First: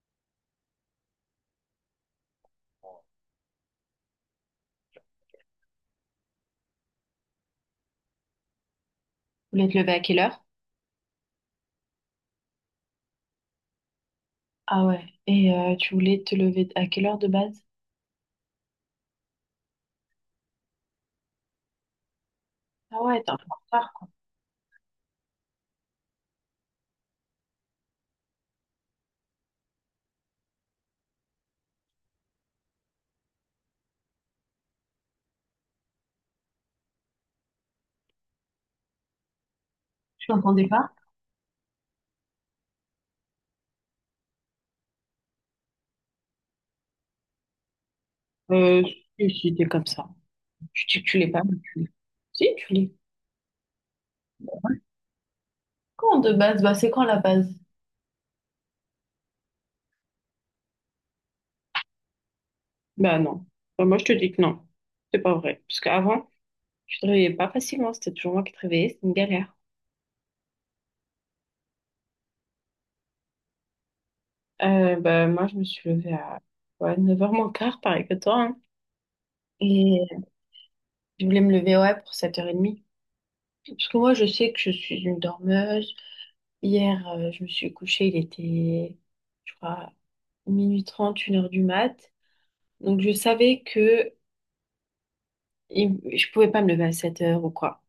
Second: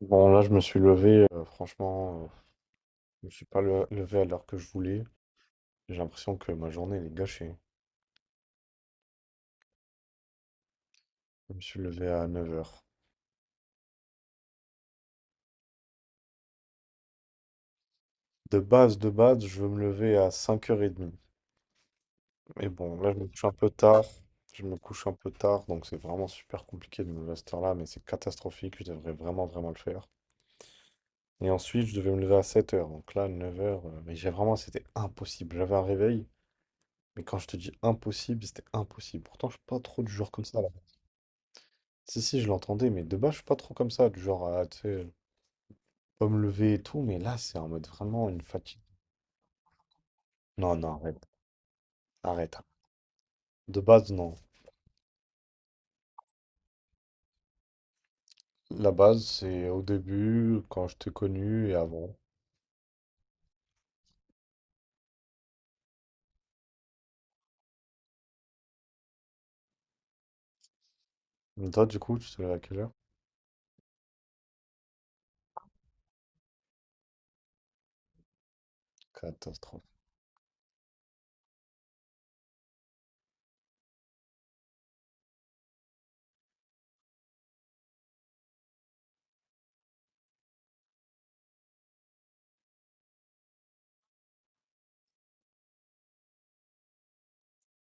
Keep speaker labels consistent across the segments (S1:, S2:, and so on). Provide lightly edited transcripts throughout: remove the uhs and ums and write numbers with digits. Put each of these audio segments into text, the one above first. S1: Bon, là, je me suis levé, franchement, je me suis pas levé à l'heure que je voulais. J'ai l'impression que ma journée, elle est gâchée.
S2: Tu voulais te lever à quelle heure?
S1: Je me suis levé à 9h.
S2: Ah ouais. Et tu voulais te lever à quelle heure de base?
S1: De base, je veux me lever à 5h30. Mais bon,
S2: Ah
S1: là, je
S2: ouais,
S1: me
S2: t'es un peu
S1: couche un peu
S2: en
S1: tard.
S2: retard.
S1: Je me couche un peu tard, donc c'est vraiment super compliqué de me lever à cette heure-là, mais c'est catastrophique. Je devrais vraiment, vraiment le faire. Et ensuite, je devais me lever à 7h. Donc là, 9h, mais j'ai vraiment, c'était impossible. J'avais un réveil, mais quand je te dis impossible, c'était impossible. Pourtant, je suis pas trop du
S2: Tu
S1: genre comme ça.
S2: t'entendais pas?
S1: Si, si, je l'entendais, mais de base, je suis pas trop comme ça, du genre, à, tu sais, pas me lever et tout, mais là, c'est en mode vraiment une fatigue.
S2: Euh, si, t'es comme ça.
S1: Non,
S2: Tu,
S1: non,
S2: tu, tu
S1: arrête,
S2: l'es pas, mais tu l'es. Si,
S1: arrête.
S2: tu l'es.
S1: De base, non.
S2: Quand de base? Bah, c'est quand la base?
S1: La base, c'est au début, quand je t'ai connu et avant.
S2: Bah non. Bah, moi, je te dis que non. C'est pas vrai. Parce qu'avant, tu te réveillais pas facilement. C'était toujours moi qui te réveillais. C'était une galère.
S1: Mais toi, du coup, tu te lèves à quelle heure?
S2: Bah, moi, je me suis levée à ouais, neuf heures moins quart, pareil que toi, hein.
S1: Catastrophe.
S2: Et je voulais me lever, ouais, pour 7h30. Parce que moi, je sais que je suis une dormeuse. Hier, je me suis couchée, il était, je crois, minuit trente une heure du mat. Donc, je savais que je pouvais pas me lever à 7 heures ou quoi.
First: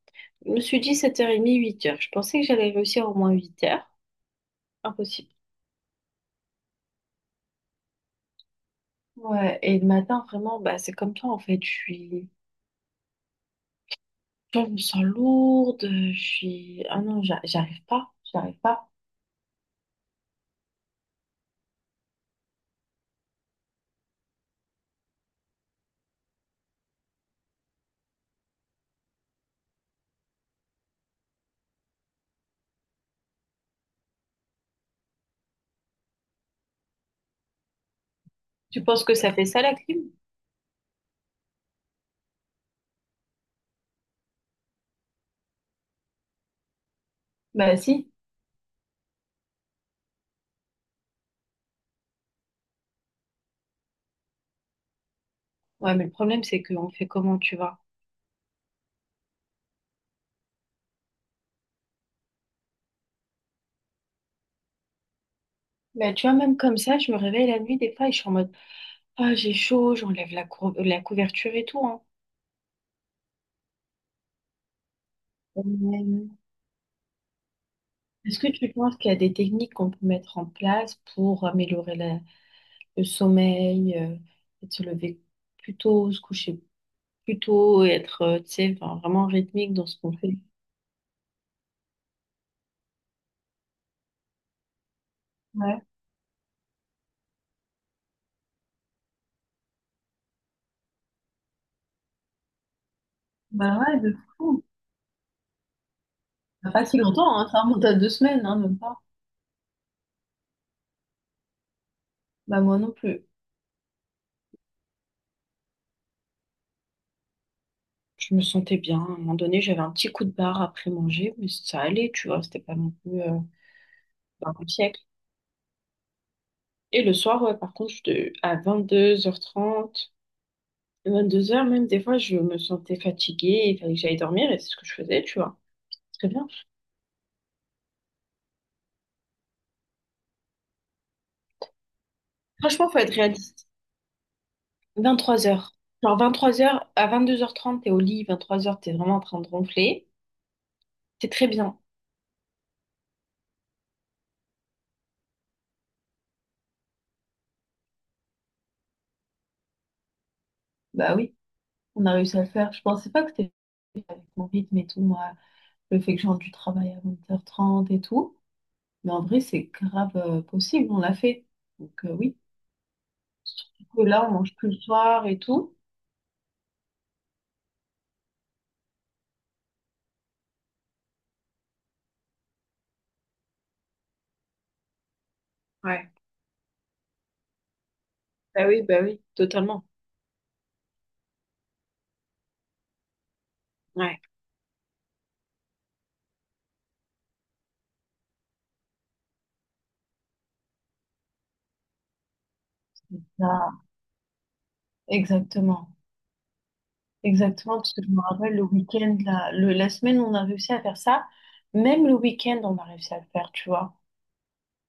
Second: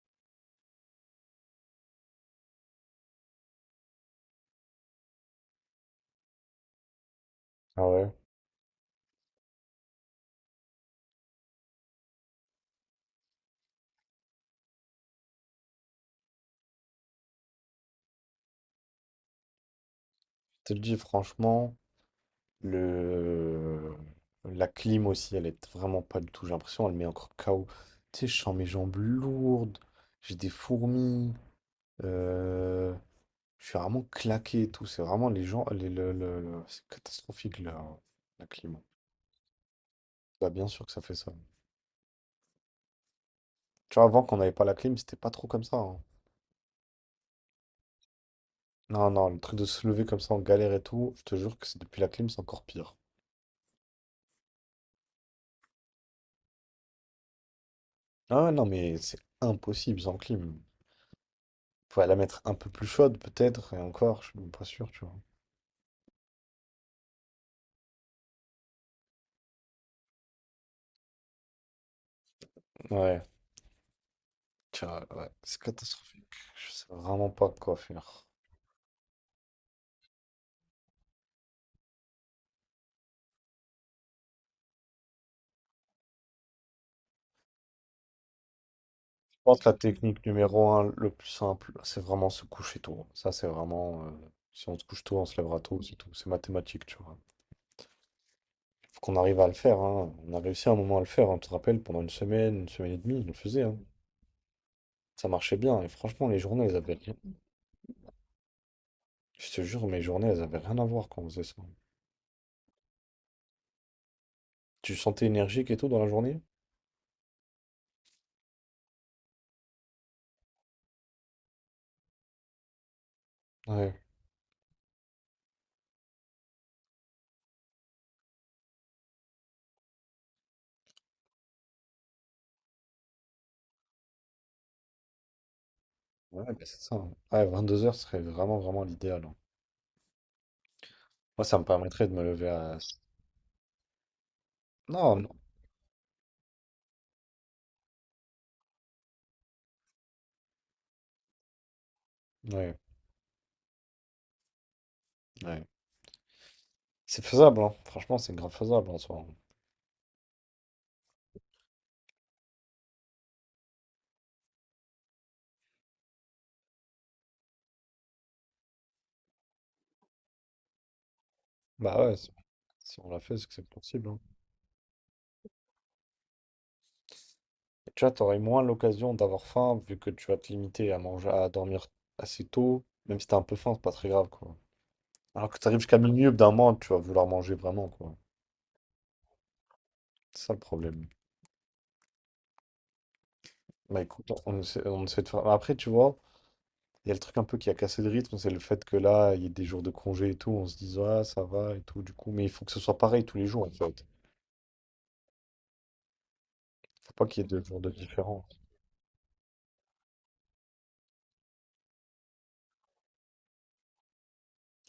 S2: Je me suis dit 7h30, 8 heures. Je pensais que j'allais réussir au moins 8 heures. Impossible.
S1: Ah ouais?
S2: Ouais, et le matin, vraiment, bah, c'est comme toi, en fait. Je suis, je me sens lourde. Je suis, ah non, j'arrive pas, j'arrive pas.
S1: Je te le dis, franchement, le... la clim aussi, elle est vraiment pas du tout, j'ai l'impression, elle met encore KO. Tu sais, je sens mes jambes lourdes, j'ai des fourmis. euh, Je suis vraiment claqué et tout. C'est vraiment les gens. Les, le- C'est catastrophique la clim, hein.
S2: Tu penses que ça fait ça, la clim?
S1: Bah, bien sûr que ça fait ça. Tu vois, avant qu'on n'avait pas la clim, c'était pas trop comme ça, hein.
S2: Bah, si.
S1: Non, non, le truc de se lever comme ça en galère et tout, je te jure que c'est depuis la clim, c'est encore pire.
S2: Ouais, mais le problème, c'est qu'on fait comment, tu vois?
S1: Ah ouais, non, mais c'est impossible sans clim. Faut la mettre un peu plus chaude, peut-être, et encore, je suis même pas sûr, tu vois.
S2: Bah, tu vois, même comme ça, je me réveille la nuit, des fois, et je suis en mode. Ah, j'ai chaud, j'enlève la couverture et tout, hein.
S1: Ouais, tu vois, ouais, c'est catastrophique.
S2: Ouais.
S1: Je sais vraiment pas quoi faire.
S2: Est-ce que tu penses qu'il y a des techniques qu'on peut mettre en place pour améliorer le sommeil, peut-être se lever plus tôt, se coucher plus tôt, et être, tu sais, enfin, vraiment
S1: Pense que la
S2: rythmique dans ce qu'on
S1: technique
S2: fait?
S1: numéro un, le plus simple, c'est vraiment se coucher tôt. Ça, c'est vraiment. Si on se couche tôt, on se lèvera tôt,
S2: Ouais,
S1: c'est tout. C'est mathématique, tu vois. Il faut qu'on arrive à le faire, hein. On a réussi à un moment à le faire, hein. Tu te rappelles, pendant une semaine et demie, on le faisait, hein.
S2: bah ouais, de fou.
S1: Ça marchait bien. Et franchement, les journées,
S2: Ça fait
S1: elles
S2: pas
S1: avaient
S2: si
S1: rien.
S2: longtemps, hein, ça remonte à deux semaines, hein, même pas.
S1: Je te jure, mes journées, elles avaient rien à voir quand on faisait ça.
S2: Bah moi non plus.
S1: Tu sentais énergique et tout dans la journée?
S2: Je me sentais bien. À un moment donné, j'avais un petit coup de barre après manger, mais ça allait, tu vois, c'était pas non plus
S1: Ouais.
S2: un siècle. Et le soir, ouais, par contre, à vingt-deux heures trente vingt-deux heures même, des fois, je me sentais fatiguée, il fallait que j'aille dormir et c'est ce que je faisais, tu vois. Très
S1: Ouais,
S2: bien.
S1: bah, c'est ça, hein. Ouais, 2 heures serait vraiment, vraiment l'idéal, hein. Moi, ça me permettrait de me lever à.
S2: Franchement, faut être réaliste.
S1: Non, non.
S2: Vingt-trois heures. Genre vingt-trois heures à vingt-deux heures trente t'es au lit, vingt-trois heures t'es vraiment en train de ronfler. C'est très bien.
S1: Ouais, ouais. C'est faisable, hein. Franchement, c'est grave faisable en soi, hein.
S2: Bah oui, on a réussi à le faire. Je pensais pas que c'était mon rythme et tout, moi, le fait que j'ai du travail à vingt heures trente et tout. Mais en vrai, c'est grave possible, on l'a fait. Donc
S1: Bah ouais,
S2: oui,
S1: si on l'a fait, c'est que c'est
S2: surtout que
S1: possible, hein.
S2: là, on mange plus le soir et tout.
S1: Et tu vois, t'aurais moins l'occasion d'avoir faim vu que tu vas te limiter à manger, à dormir assez tôt. Même si t'as un peu faim, c'est pas très grave, quoi. Alors que t'arrives jusqu'à minuit, au bout d'un moment, tu vas vouloir manger vraiment, quoi.
S2: Bah oui, totalement.
S1: C'est ça le problème. Bah
S2: Ouais.
S1: écoute, on essaie de faire. Après, tu vois, il y a le truc un peu qui a cassé le rythme, c'est le fait que là, il y a des jours de congé et tout, on se dit, ah, ça va et tout, du coup. Mais il faut que ce soit pareil tous les jours, en
S2: Là,
S1: fait.
S2: exactement.
S1: Faut pas qu'il y ait deux
S2: Exactement,
S1: jours de
S2: parce que je me
S1: différence.
S2: rappelle le week-end, la semaine, on a réussi à faire ça. Même le week-end, on a réussi à le faire, tu vois.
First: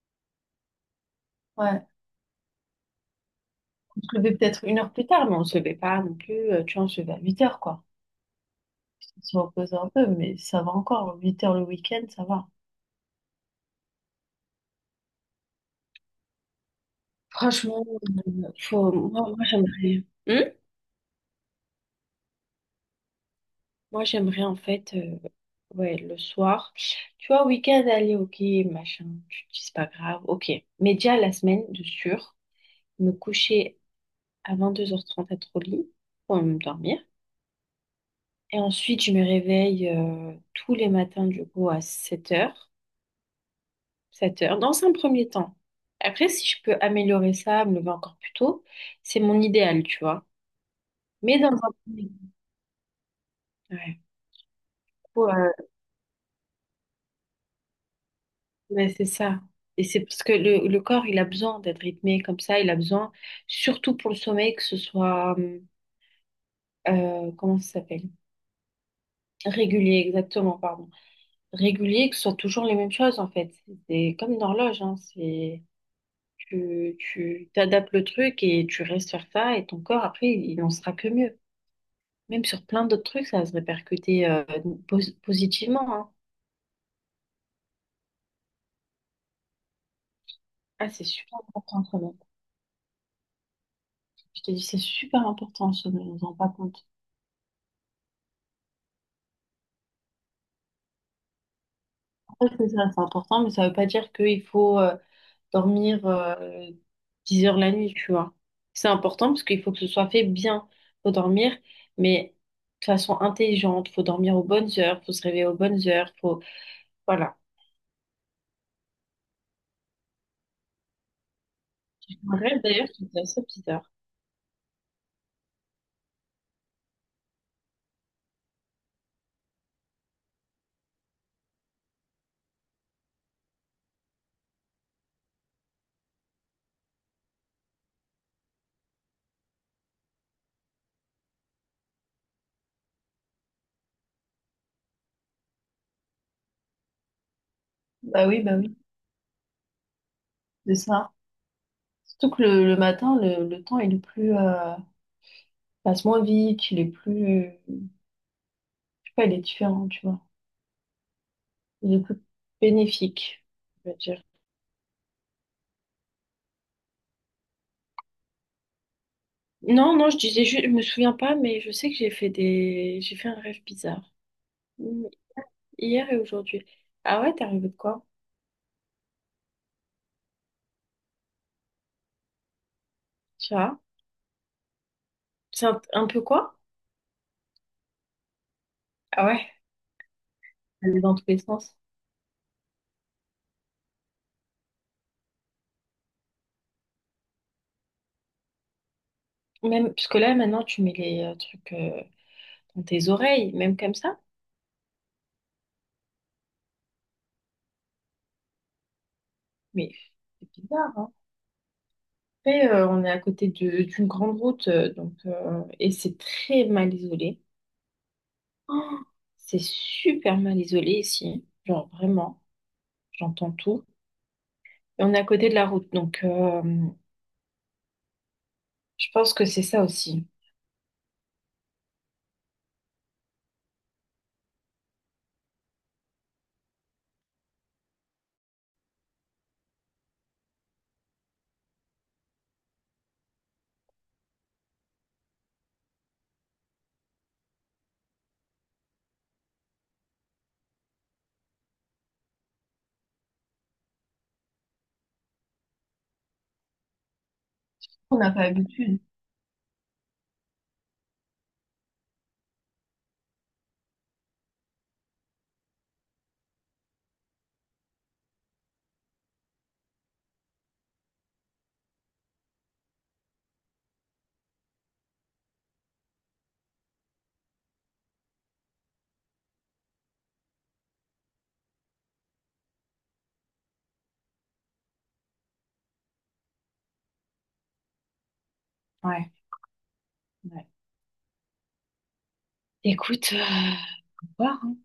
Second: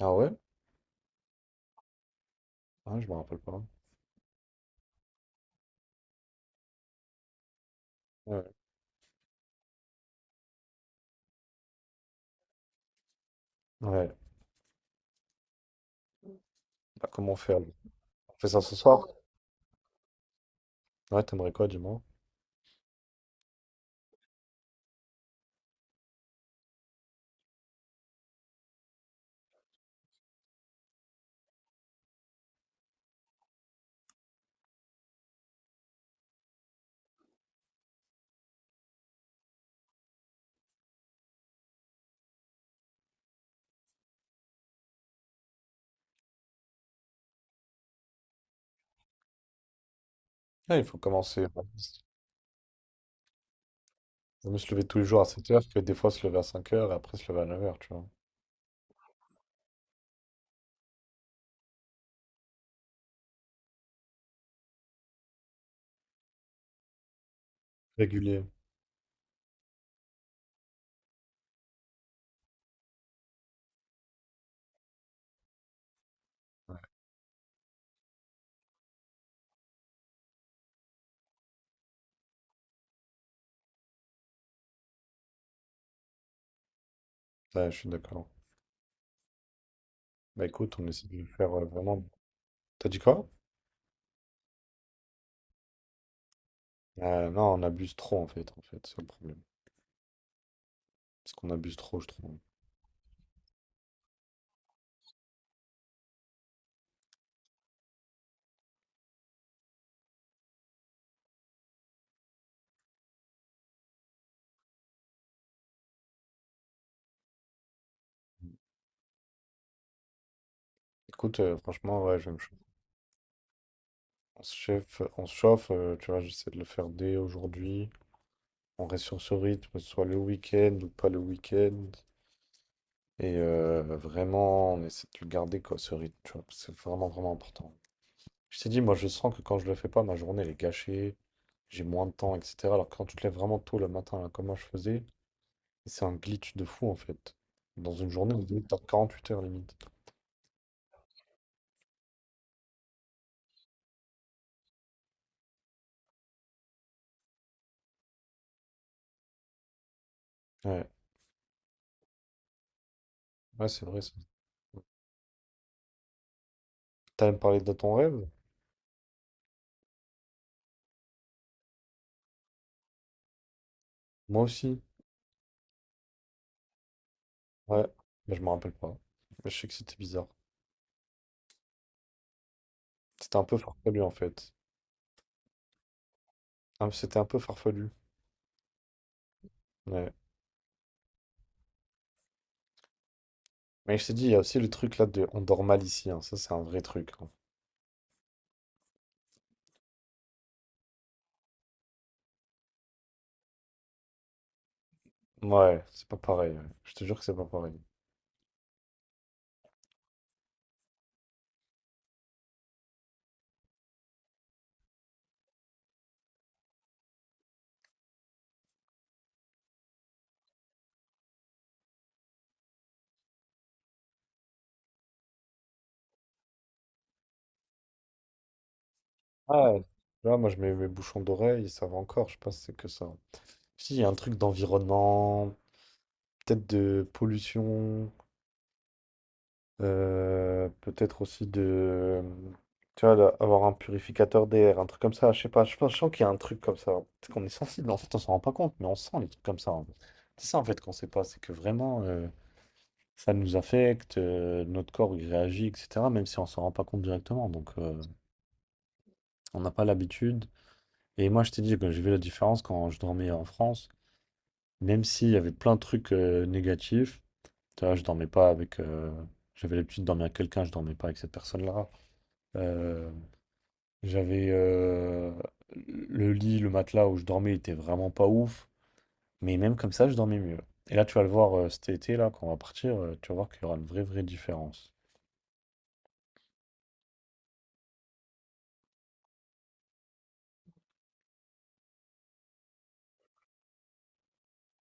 S1: Ah ouais?
S2: Ouais.
S1: Ah, je me rappelle pas.
S2: On se levait peut-être une heure plus tard, mais on se levait pas non plus. Tu vois, on se levait à 8 heures, quoi.
S1: Ouais.
S2: On se repose un peu, mais ça va encore. Huit heures le week-end, ça va.
S1: Ouais. Bah, comment on fait alors?
S2: Franchement,
S1: On fait ça ce
S2: faut...
S1: soir?
S2: moi j'aimerais. Hmm.
S1: Ouais, t'aimerais quoi, du moins?
S2: J'aimerais en fait, ouais, le soir. Tu vois, week-end, allez, ok, machin, tu te dis c'est pas grave, ok. Mais déjà la semaine, de sûr, me coucher à deux heures trente être au lit pour me dormir. Et ensuite, je me réveille tous les matins, du coup, à sept heures dans un premier temps. Après, si je peux améliorer ça, me lever encore plus tôt, c'est mon idéal, tu vois.
S1: Ouais, il faut
S2: Mais
S1: commencer,
S2: dans
S1: ouais.
S2: un premier temps,
S1: Vaut mieux se lever tous les jours à sept
S2: ouais.
S1: heures que des fois se lever à 5 heures et après se lever à 9 heures, tu vois.
S2: Ouais, c'est ça. Et c'est parce que le corps, il a besoin d'être rythmé comme ça. Il a besoin, surtout pour le sommeil, que ce soit, comment ça s'appelle?
S1: Régulier.
S2: Régulier, exactement, pardon. Régulier, que ce soit toujours les mêmes choses, en fait. C'est comme une horloge, hein. C'est,
S1: Ouais,
S2: tu t'adaptes le truc et tu restes sur ça et ton corps, après, il n'en sera que mieux. Même sur plein d'autres trucs, ça va se répercuter, positivement, hein.
S1: ouais, je suis d'accord. Bah écoute, on
S2: Ah, c'est
S1: essaie de le
S2: super
S1: faire
S2: important, le
S1: vraiment.
S2: sommeil.
S1: T'as dit quoi?
S2: Je t'ai dit c'est super important, le sommeil. On s'en rend pas compte.
S1: Non, on abuse trop en fait, c'est le problème. C'est qu'on abuse trop, je trouve.
S2: Ouais, c'est ça, c'est important, mais ça ne veut pas dire qu'il faut dormir 10 heures la nuit, tu vois. C'est important parce qu'il faut que ce soit fait bien. Faut dormir, mais de façon intelligente. Faut dormir aux bonnes heures, faut se réveiller aux bonnes heures. Faut... Voilà.
S1: Écoute, franchement,
S2: J'ai
S1: ouais,
S2: fait
S1: je vais
S2: un
S1: me chauffer.
S2: rêve d'ailleurs qui était assez bizarre.
S1: On se chauffe, tu vois, j'essaie de le faire dès aujourd'hui. On reste sur ce rythme, soit le week-end ou pas le week-end. Et vraiment, on essaie de le garder, quoi, ce rythme, tu vois, parce que c'est vraiment, vraiment important. Je t'ai dit, moi, je sens que quand je le fais pas, ma journée, elle est gâchée, j'ai moins de temps, etc. Alors que quand tu te lèves vraiment tôt le matin, là, comme moi, je faisais, c'est un glitch de fou, en fait. Dans une journée, on
S2: Bah
S1: est
S2: oui,
S1: dans 48 heures, limite.
S2: c'est ça. Surtout que le matin, le temps est le plus... passe moins vite, il est plus... Je sais pas, il est différent, tu vois.
S1: Ouais,
S2: Il est plus bénéfique,
S1: ouais, c'est
S2: je veux
S1: vrai, ça.
S2: dire.
S1: T'as même parlé de ton rêve?
S2: Non, non, je disais juste, je me souviens pas, mais je sais que j'ai fait j'ai fait un rêve bizarre.
S1: Moi aussi.
S2: Hmm. Hier et aujourd'hui. Ah ouais, t'es rêvé de
S1: Ouais,
S2: quoi?
S1: mais je me rappelle pas. Mais je sais que c'était bizarre. C'était un
S2: Tu
S1: peu
S2: vois?
S1: farfelu en fait.
S2: C'est un peu quoi?
S1: Ah, c'était un peu farfelu.
S2: Ah ouais, ça
S1: Ouais.
S2: allait dans tous les sens.
S1: Mais je t'ai dit, il y a aussi le truc là de on dort mal ici, hein. Ça, c'est un vrai truc, hein.
S2: Même, parce que là, maintenant, tu mets les trucs dans tes oreilles, même comme ça.
S1: Ouais, c'est pas pareil, ouais. Je te jure que c'est pas pareil.
S2: Mais c'est bizarre, hein. Après, on est à côté d'une grande route, donc, et c'est très mal isolé. Oh, c'est super mal isolé ici. Genre, vraiment, j'entends tout. Et on est à côté de la route, donc... je pense que c'est
S1: Ah,
S2: ça
S1: tu
S2: aussi.
S1: vois, moi je mets mes bouchons d'oreille, ça va encore. Je sais pas si c'est que ça. Si, il y a un truc d'environnement, peut-être de pollution. Peut-être aussi de, tu vois, là, avoir un purificateur d'air, un truc comme ça. Je sais pas, je pense, je sens qu'il y a un truc comme ça. Peut-être qu'on est sensible, en fait, on s'en rend pas compte, mais on sent les trucs comme ça, hein. C'est ça, en fait, qu'on sait pas. C'est que vraiment, ça nous affecte, notre corps, il réagit, etc., même si on s'en rend pas compte directement. Donc,
S2: On n'a pas l'habitude.
S1: on n'a pas l'habitude. Et moi, je t'ai dit que j'ai vu la différence quand je dormais en France, même s'il y avait plein de trucs négatifs. Tu vois, je dormais pas avec. J'avais l'habitude de dormir avec quelqu'un, je dormais pas avec cette personne-là. Euh, J'avais le lit, le matelas où je dormais était vraiment pas ouf, mais même comme ça, je dormais mieux. Et là, tu vas le voir cet été, là, quand on va partir, tu vas voir qu'il y aura une vraie, vraie différence.
S2: Ouais. Ouais. Écoute, voir, hein.